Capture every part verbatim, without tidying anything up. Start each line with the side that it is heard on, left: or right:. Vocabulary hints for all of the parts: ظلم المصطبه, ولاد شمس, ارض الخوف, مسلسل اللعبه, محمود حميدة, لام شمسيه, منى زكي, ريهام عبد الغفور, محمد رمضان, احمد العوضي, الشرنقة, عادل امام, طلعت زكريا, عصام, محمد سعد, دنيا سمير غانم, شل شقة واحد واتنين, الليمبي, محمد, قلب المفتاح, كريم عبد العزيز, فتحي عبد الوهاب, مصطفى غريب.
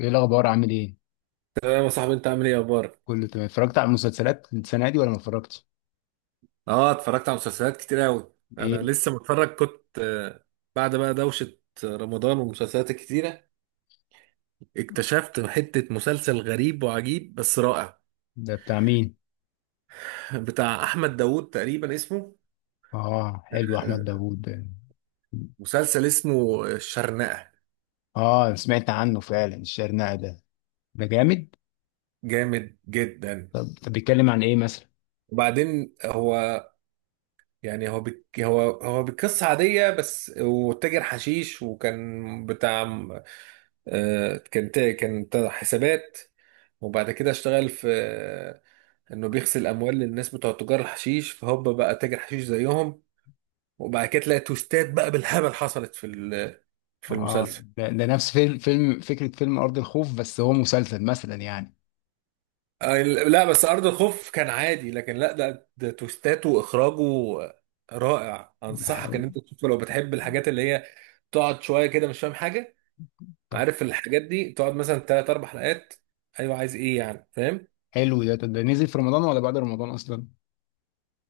left: ايه الاخبار؟ عامل ايه؟
right: تمام يا صاحبي، انت عامل ايه؟ اخبارك؟
left: كله تمام. اتفرجت على المسلسلات السنه دي ولا ما اتفرجتش؟
right: اه، اتفرجت على مسلسلات كتير قوي. انا
left: ايه
right: لسه متفرج، كنت آه، بعد بقى دوشة رمضان والمسلسلات الكتيرة، اكتشفت حتة مسلسل غريب وعجيب بس رائع.
left: ده؟ بتاع مين؟
right: بتاع احمد داوود تقريبا اسمه
left: اه حلو احمد
right: آه،
left: داوود ده.
right: مسلسل اسمه الشرنقة.
left: اه سمعت عنه فعلا، الشرنقة ده، ده جامد.
right: جامد جدا.
left: طب طب بيتكلم عن ايه مثلا؟
right: وبعدين هو، يعني هو بك هو هو بقصة عادية، بس وتاجر حشيش، وكان بتاع آه، كان تا- كان تا- حسابات. وبعد كده اشتغل في آه، انه بيغسل اموال للناس بتوع تجار الحشيش، فهوبا بقى تاجر حشيش زيهم. وبعد كده تلاقي توستات بقى بالهبل حصلت في ال- في
left: اه
right: المسلسل.
left: ده, ده نفس فيلم, فيلم فكره فيلم ارض الخوف، بس هو مسلسل مثلا يعني.
right: آه، لا، بس ارض الخوف كان عادي، لكن لا، ده ده توستاته واخراجه رائع.
left: ده
right: انصحك
left: حلو.
right: ان انت تشوفه لو بتحب الحاجات اللي هي تقعد شويه كده مش فاهم حاجه.
left: طب
right: عارف الحاجات دي، تقعد مثلا ثلاث اربع حلقات. ايوه، عايز ايه يعني؟ فاهم؟
left: حلو ده، طب ده نزل في رمضان ولا بعد رمضان اصلا؟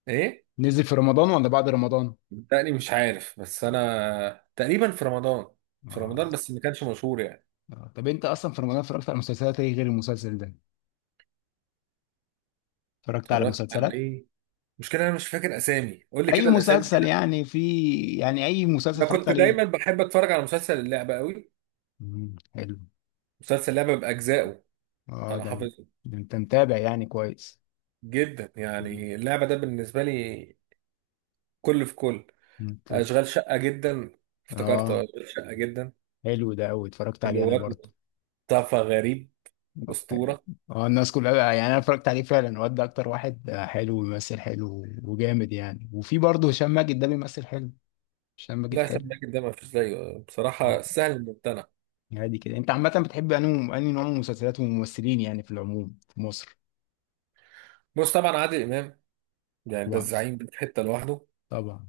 right: ايه،
left: نزل في رمضان ولا بعد رمضان؟
right: تقريبا مش عارف، بس انا تقريبا في رمضان في
left: اه.
right: رمضان بس ما كانش مشهور يعني.
left: آه. طب انت اصلا في رمضان اتفرجت على مسلسلات ايه غير المسلسل ده؟ اتفرجت على
right: اتفرجت على
left: مسلسلات.
right: ايه؟ المشكله انا مش فاكر اسامي، قول لي
left: اي
right: كده الاسامي
left: مسلسل
right: كده.
left: يعني في؟ يعني اي مسلسل
right: انا
left: اتفرجت
right: كنت
left: عليه؟
right: دايما بحب اتفرج على مسلسل اللعبه قوي.
left: مم، حلو.
right: مسلسل اللعبه باجزائه،
left: اه
right: انا
left: ده،
right: حافظه.
left: ده انت متابع يعني كويس.
right: جدا
left: مم.
right: يعني، اللعبه ده بالنسبه لي كل في كل.
left: انت.
right: اشغال شقه جدا. افتكرت أهو،
left: اه
right: اشغال شقه جدا.
left: حلو ده قوي، اتفرجت
right: اللي
left: عليه
right: هو
left: انا
right: واد،
left: برضه.
right: مصطفى غريب، اسطوره.
left: اه الناس كلها يعني، انا اتفرجت عليه فعلا، واد ده اكتر واحد حلو، بيمثل حلو وجامد يعني، وفي برضه هشام ماجد ده بيمثل حلو. هشام ماجد
right: لا،
left: حلو.
right: سماك ده ما فيش زيه
left: اه
right: بصراحه، سهل الممتنع.
left: عادي كده، انت عامة بتحب انهي انهي نوع من المسلسلات والممثلين يعني في العموم في مصر؟
right: بص، طبعا عادل امام، يعني ده
left: طبعا،
right: الزعيم، ده في حته لوحده.
left: طبعا.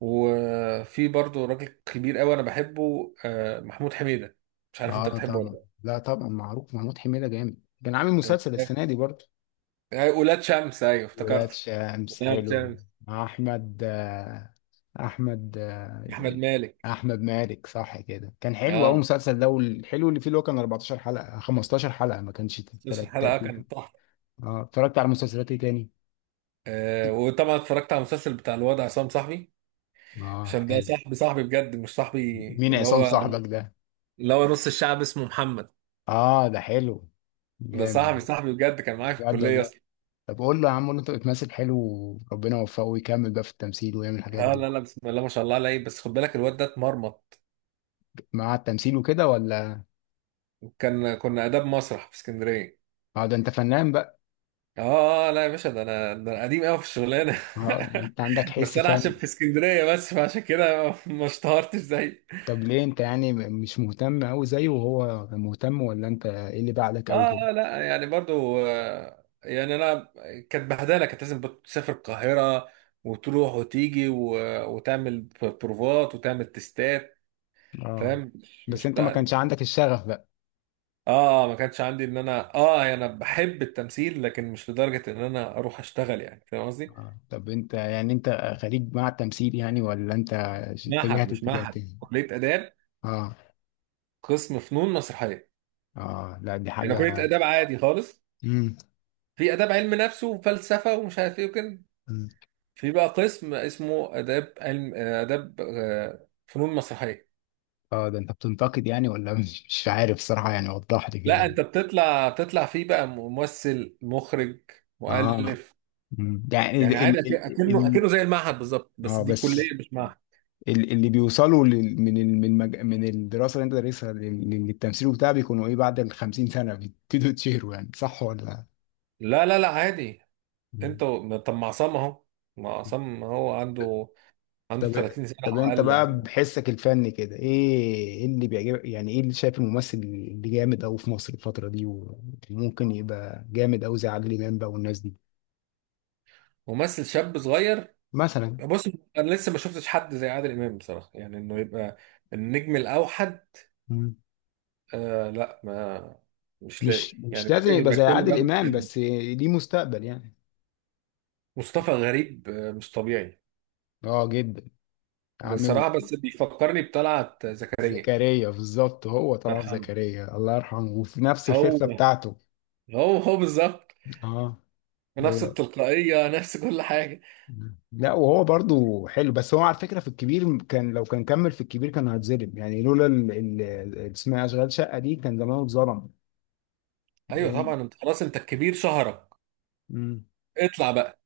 right: وفي برضه راجل كبير قوي انا بحبه، آه، محمود حميدة. مش عارف انت
left: اه
right: بتحبه
left: طبعا،
right: ولا.
left: لا طبعا معروف محمود حميدة جامد. كان عامل مسلسل
right: لا آه،
left: السنة دي برضه؟
right: آه، ولاد شمس، ايوه
left: ولاد
right: افتكرت،
left: شمس
right: ولاد
left: حلو.
right: شمس.
left: مع احمد آه، احمد آه،
right: احمد مالك.
left: احمد مالك، صح كده. كان حلو قوي
right: اه،
left: المسلسل ده، والحلو اللي فيه اللي هو كان اربعتاشر حلقة خمستاشر حلقة، ما كانش
right: مسلسل الحلقه
left: تلاتين.
right: كان تحفه.
left: اه اتفرجت على مسلسلات ايه تاني؟
right: آه وطبعا اتفرجت على المسلسل بتاع الواد عصام، صاحبي.
left: اه
right: عشان ده
left: حلو.
right: صاحبي صاحبي بجد، مش صاحبي.
left: مين
right: اللي
left: عصام
right: هو
left: صاحبك ده؟
right: اللي هو نص الشعب اسمه محمد.
left: اه ده حلو،
right: ده
left: جامد.
right: صاحبي صاحبي بجد، كان معايا في
left: بجد
right: الكليه
left: والله؟
right: اصلا.
left: طب قول له يا عم، قول له انت بتمثل حلو، وربنا يوفقه ويكمل بقى في التمثيل ويعمل الحاجات
right: اه،
left: دي.
right: لا لا، بسم الله ما شاء الله عليه، بس خد بالك الواد ده اتمرمط.
left: مع التمثيل وكده ولا؟
right: كان كنا اداب مسرح في اسكندريه.
left: اه ده انت فنان بقى.
right: اه، لا يا باشا، ده انا ده انا قديم قوي في الشغلانه.
left: اه يعني انت عندك
right: بس
left: حس
right: انا عشان
left: فن.
right: في اسكندريه بس، فعشان كده ما اشتهرتش زي.
left: طب ليه انت يعني م- مش مهتم قوي زيه وهو مهتم، ولا انت ايه اللي بعدك
right: اه،
left: قوي كده؟
right: آه، لا يعني برضو، آه، يعني انا كانت بهدله، كانت لازم تسافر القاهره وتروح وتيجي، و... وتعمل بروفات وتعمل تستات.
left: اه.
right: فاهم؟ مش
left: بس
right: مش
left: انت ما
right: بتاع
left: كانش
right: ال-.
left: عندك الشغف بقى.
right: اه، ما كانش عندي ان انا، اه يعني انا بحب التمثيل لكن مش لدرجه ان انا اروح اشتغل، يعني فاهم قصدي؟
left: اه طب انت يعني انت خريج مع التمثيل يعني ولا انت ش-
right: معهد؟
left: اتجهت
right: مش
left: اتجاه
right: معهد،
left: تاني؟
right: كليه اداب،
left: اه.
right: قسم فنون مسرحيه.
left: اه لا دي
right: انا كليه
left: حاجة.
right: اداب عادي خالص.
left: امم.
right: في اداب علم نفس وفلسفه ومش عارف ايه وكده،
left: أمم.
right: في بقى قسم اسمه اداب علم، اداب آه، فنون مسرحيه.
left: اه ده انت بتنتقد يعني ولا مش مش عارف صراحة يعني، وضح لي
right: لا،
left: كده.
right: انت بتطلع بتطلع فيه بقى ممثل، مخرج،
left: اه.
right: مؤلف.
left: أمم. يعني ال
right: يعني عادي،
left: ال
right: أك-
left: ال
right: اكنه
left: ال-
right: اكنه زي المعهد بالظبط، بس
left: اه
right: دي
left: بس
right: كليه مش معهد.
left: ال- اللي بيوصلوا لل- من ال- من المج... من الدراسه اللي انت دارسها لل- لل- للتمثيل وبتاع، بيكونوا ايه؟ بعد ال خمسين سنه بيبتدوا يتشهروا يعني، صح ولا؟
right: لا لا لا، عادي.
left: مم.
right: انت و- طب، ما عصام اهو، ما عصام هو، عنده عنده
left: طب
right: ثلاثين سنه
left: طب
right: او
left: انت
right: اقل اهو.
left: بقى بحسك الفني كده ايه؟ ايه اللي بيعجبك يعني؟ ايه اللي شايف الممثل اللي جامد قوي في مصر الفتره دي، وممكن يبقى جامد قوي زي عادل امام بقى والناس دي؟
right: ممثل شاب صغير.
left: مثلا.
right: بص، انا لسه ما شفتش حد زي عادل امام بصراحه، يعني انه يبقى النجم الاوحد.
left: مم.
right: آه، لا ما، مش لاقي
left: مش
right: يعني،
left: مش لازم
right: لازم
left: يبقى
right: يبقى
left: زي
right: كل
left: عادل امام،
right: بند.
left: بس ليه مستقبل يعني.
right: مصطفى غريب آه مش طبيعي
left: اه جدا. عامل.
right: بصراحه، بس بيفكرني بطلعت زكريا الله
left: زكريا بالظبط، هو طلعت
right: يرحمه.
left: زكريا الله يرحمه، وفي نفس
right: هو
left: الخفة بتاعته.
right: هو هو بالظبط،
left: اه.
right: نفس
left: هو.
right: التلقائيه، نفس كل حاجه.
left: لا وهو برضو حلو، بس هو على فكرة في الكبير، كان لو كان كمل في الكبير كان هيتظلم يعني، لولا ال- ال- ال- اسمها أشغال شقة دي كان زمانه اتظلم.
right: ايوه
left: لأن.
right: طبعا، انت خلاص انت الكبير شهرك،
left: مم.
right: اطلع بقى،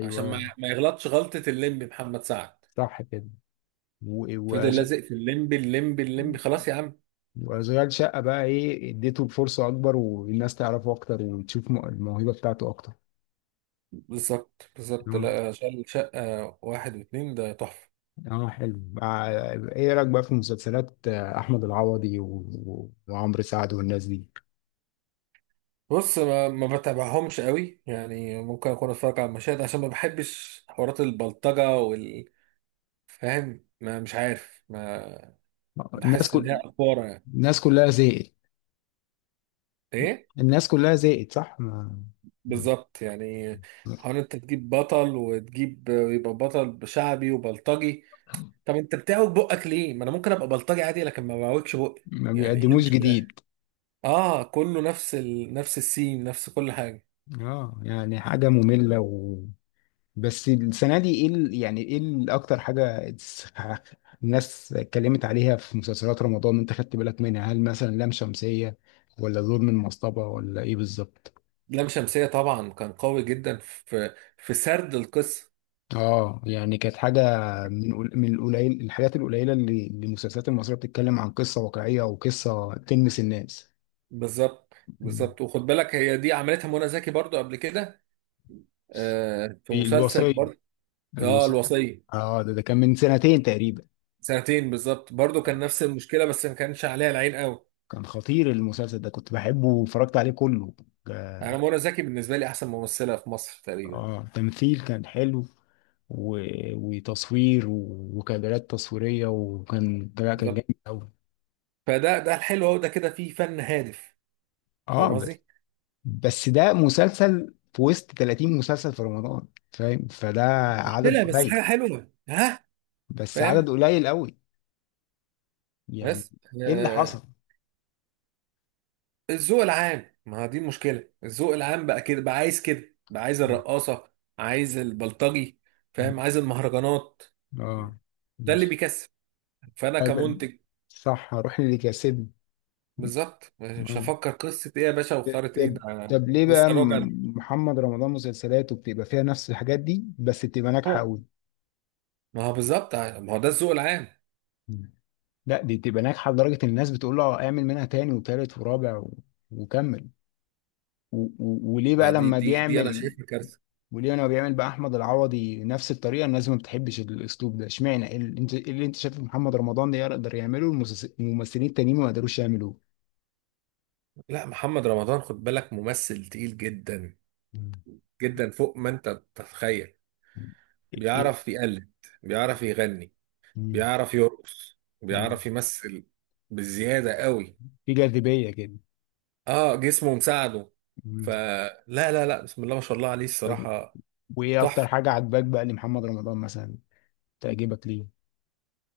right: عشان ما ما يغلطش غلطه الليمبي محمد سعد،
left: صح كده. و-
right: فضل
left: وأش-
right: لازق في الليمبي، الليمبي، الليمبي، خلاص يا عم.
left: وأشغال شقة بقى إيه؟ اديته الفرصة أكبر، والناس تعرفه أكتر، وتشوف م- الموهبة بتاعته أكتر.
right: بالظبط بالظبط. لا. مم. شل شقة واحد واتنين ده تحفة.
left: اه حلو مع- ايه رايك بقى في مسلسلات آه، احمد العوضي و... و- وعمرو سعد والناس دي؟
right: بص، ما ما بتابعهمش قوي يعني، ممكن اكون اتفرج على المشاهد عشان ما بحبش حوارات البلطجة وال. فاهم؟ ما مش عارف، ما
left: الناس
right: بحس ان
left: كل
right: هي افوره يعني.
left: الناس كلها زهقت.
right: ايه
left: الناس كلها زهقت، صح. ما
right: بالظبط يعني؟ حوار انت تجيب بطل، وتجيب يبقى بطل شعبي وبلطجي. طب انت بتعوج بقك ليه؟ ما انا ممكن ابقى بلطجي عادي، لكن ما بعوجش بقي.
left: ما
right: يعني ايه
left: بيقدموش
right: المشكلة؟
left: جديد.
right: اه، كله نفس ال... نفس السين، نفس كل حاجة.
left: اه يعني حاجه ممله و... بس السنه دي ايه ال... يعني ايه ال- اكتر حاجه اتس- الناس اتكلمت عليها في مسلسلات رمضان، انت خدت بالك منها؟ هل مثلا لام شمسيه ولا ظلم المصطبه ولا ايه بالظبط؟
right: لام شمسية طبعا كان قوي جدا في في سرد القصة.
left: اه يعني كانت حاجه من قل- من القليل، الحاجات القليله اللي اللي المسلسلات المصريه بتتكلم عن قصه واقعيه وقصه تلمس الناس.
right: بالظبط
left: مم.
right: بالظبط، وخد بالك، هي دي عملتها منى زكي برضو قبل كده، آه، في
left: في
right: مسلسل
left: الوصية.
right: برضو. اه،
left: الوصية.
right: الوصية.
left: اه ده, ده كان من سنتين تقريبا.
right: سنتين بالظبط، برضو كان نفس المشكلة، بس ما كانش عليها العين قوي.
left: كان خطير المسلسل ده، كنت بحبه واتفرجت عليه كله.
right: انا
left: اه.
right: منى زكي بالنسبة لي احسن ممثلة في مصر تقريبا.
left: آه، تمثيل كان حلو و... وتصوير و... وكادرات تصويرية، وكان لا، كان
right: بالظبط،
left: جامد قوي.
right: فده، ده الحلو اهو، ده كده فيه فن هادف. فاهم
left: اه.
right: قصدي؟
left: بس ده مسلسل في وسط تلاتين مسلسل في رمضان، فاهم؟ فده عدد
right: مشكلة، بس
left: قليل،
right: حاجة حلوة، ها.
left: بس عدد
right: فاهم.
left: قليل قوي يعني.
right: بس،
left: ايه اللي
right: آه،
left: حصل؟
right: الذوق العام، ما هو دي المشكله، الذوق العام بقى كده، بقى عايز كده، بقى عايز
left: م-
right: الرقاصه، عايز البلطجي.
left: م-
right: فاهم؟ عايز المهرجانات.
left: اه،
right: ده اللي
left: مش
right: بيكسب، فانا
left: هذا-
right: كمنتج،
left: صح هروح اللي كسبني.
right: بالظبط مش
left: آه.
right: هفكر قصه ايه يا باشا، وخارة ايه
left: طب
right: ده.
left: طب ليه بقى
right: لسه راجع.
left: م- محمد رمضان مسلسلاته بتبقى فيها نفس الحاجات دي بس بتبقى ناجحة
right: أهو.
left: قوي؟
right: ما هو بالظبط، ما هو ده الذوق العام.
left: م. لا دي بتبقى ناجحة لدرجة إن الناس بتقول له اعمل منها تاني وتالت ورابع و... وكمل و... و... وليه
right: ما
left: بقى
right: دي
left: لما
right: دي دي انا
left: بيعمل،
right: شايفها كارثه.
left: ولينا بيعمل بقى احمد العوضي نفس الطريقه الناس ما بتحبش الاسلوب ده؟ اشمعنى إيه اللي انت إيه اللي انت شايف محمد رمضان ده يقدر يعمله المسلس- الممثلين التانيين ما قدروش يعملوه؟
right: لا، محمد رمضان خد بالك ممثل تقيل جدا،
left: مم.
right: جدا فوق ما انت تتخيل.
left: إيه إيه؟
right: بيعرف يقلد، بيعرف يغني،
left: مم.
right: بيعرف يرقص،
left: مم.
right: بيعرف يمثل، بزيادة قوي.
left: في جاذبيه كده.
right: اه، جسمه مساعده.
left: مم.
right: فلا لا لا لا، بسم الله ما شاء الله عليه
left: طب
right: الصراحة.
left: وايه اكتر
right: تحفة.
left: حاجه عجباك بقى لمحمد رمضان مثلا؟ تعجبك ليه؟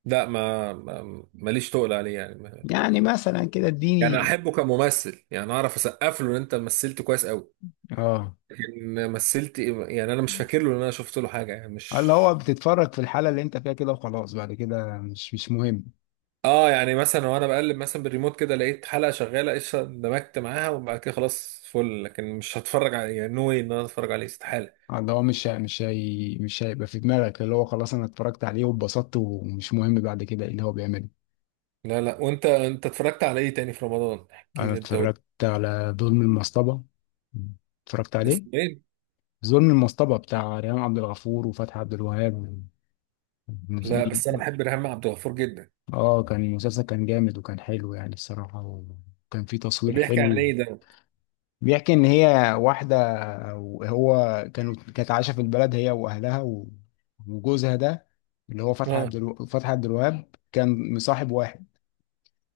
right: لا، ما ما- ماليش تقل عليه يعني، ما-.
left: يعني مثلا كده
right: يعني
left: اديني.
right: احبه كممثل، يعني اعرف اسقف له ان انت مثلت كويس قوي،
left: اه،
right: لكن مثلت إيه-. يعني انا مش فاكر له ان انا شفت له حاجة يعني،
left: اللي
right: مش.
left: هو بتتفرج في الحاله اللي انت فيها كده وخلاص، بعد كده مش مش مهم.
right: اه، يعني مثلا وانا بقلب مثلا بالريموت كده، لقيت حلقة شغالة قشطة، اندمجت معاها، وبعد كده خلاص، فل. لكن مش هتفرج عليه يعني، نو واي ان انا اتفرج عليه، استحالة.
left: اللي هو مش هي- مش هي مش هيبقى في دماغك اللي هو خلاص انا اتفرجت عليه واتبسطت ومش مهم بعد كده ايه اللي هو بيعمله.
right: لا لا، وانت انت اتفرجت على ايه تاني في رمضان؟ احكي
left: انا
right: لي، انت قول.
left: اتفرجت على ظلم المصطبة، اتفرجت عليه.
right: اسماعيل.
left: ظلم المصطبة بتاع ريهام عبد الغفور وفتحي عبد الوهاب. مز-
right: لا بس انا بحب ريهام عبد الغفور جدا.
left: اه كان المسلسل كان جامد وكان حلو يعني الصراحة، وكان فيه
right: طب
left: تصوير
right: بيحكي عن
left: حلو.
right: ايه ده؟
left: بيحكي ان هي واحده، وهو كانوا كانت عايشه في البلد هي واهلها و- وجوزها ده اللي هو فتحي
right: اه.
left: عبد الو... فتحي عبد الوهاب كان مصاحب واحد.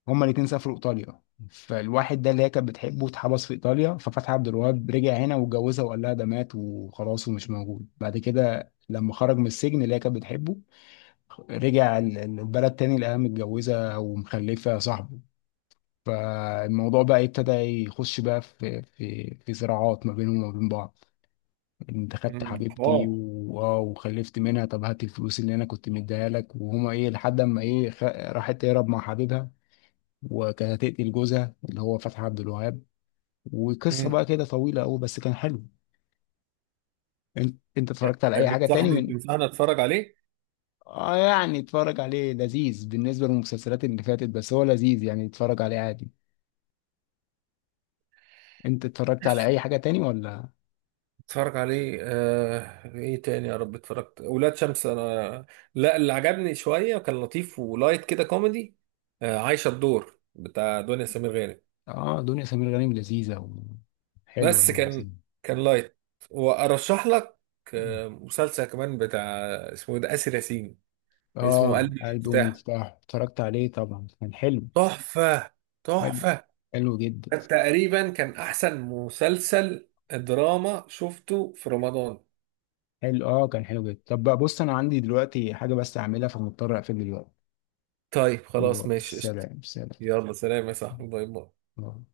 left: هما الاتنين سافروا ايطاليا، فالواحد ده اللي هي كانت بتحبه اتحبس في ايطاليا، ففتحي عبد الوهاب رجع هنا واتجوزها وقال لها ده مات وخلاص ومش موجود. بعد كده لما خرج من السجن اللي هي كانت بتحبه، رجع ال- البلد تاني، لقاها متجوزه ومخلفه صاحبه. فالموضوع بقى ابتدى يخش بقى في في في صراعات ما بينهم وما بين بعض. انت خدت
right: أمم،
left: حبيبتي
right: حوار.
left: و- آه، وخلفت منها، طب هات الفلوس اللي انا كنت مديها لك. وهما ايه لحد اما ايه خ... راحت تهرب مع حبيبها، وكانت هتقتل جوزها اللي هو فتحي عبد الوهاب. وقصه
right: أمم.
left: بقى كده طويله قوي، بس كان حلو. انت انت
right: يعني،
left: اتفرجت على اي حاجه تاني
right: بتنصحني
left: من.
right: بتنصحني اتفرج عليه؟
left: اه يعني اتفرج عليه، لذيذ بالنسبه للمسلسلات اللي فاتت، بس هو لذيذ يعني، اتفرج عليه عادي. انت اتفرجت على
right: ماشي،
left: اي حاجه تاني ولا؟
right: اتفرج عليه. آه... ايه تاني يا رب؟ اتفرجت ولاد شمس انا. لا، اللي عجبني شويه كان لطيف ولايت كده كوميدي، آه... عايشه الدور بتاع دنيا سمير غانم.
left: اه دنيا سمير غانم لذيذة وحلوة
right: بس
left: يعني.
right: كان، كان لايت. وارشح لك
left: مم.
right: آه... مسلسل كمان بتاع، اسمه ايه ده، آسر ياسين. اسمه
left: اه
right: قلب
left: قلب
right: المفتاح،
left: ومفتاح اتفرجت عليه طبعا، كان حلو.
right: تحفة،
left: حلو.
right: تحفة.
left: حلو جدا.
right: ده تقريبا كان أحسن مسلسل دراما شفته في رمضان.
left: حلو اه كان حلو جدا. طب بقى بص انا عندي دلوقتي حاجة بس اعملها، فمضطر اقفل دلوقتي.
right: طيب خلاص،
left: باي.
right: ماشي قشطة.
left: سلام سلام.
right: يلا سلام يا صاحبي، باي باي.
left: باي.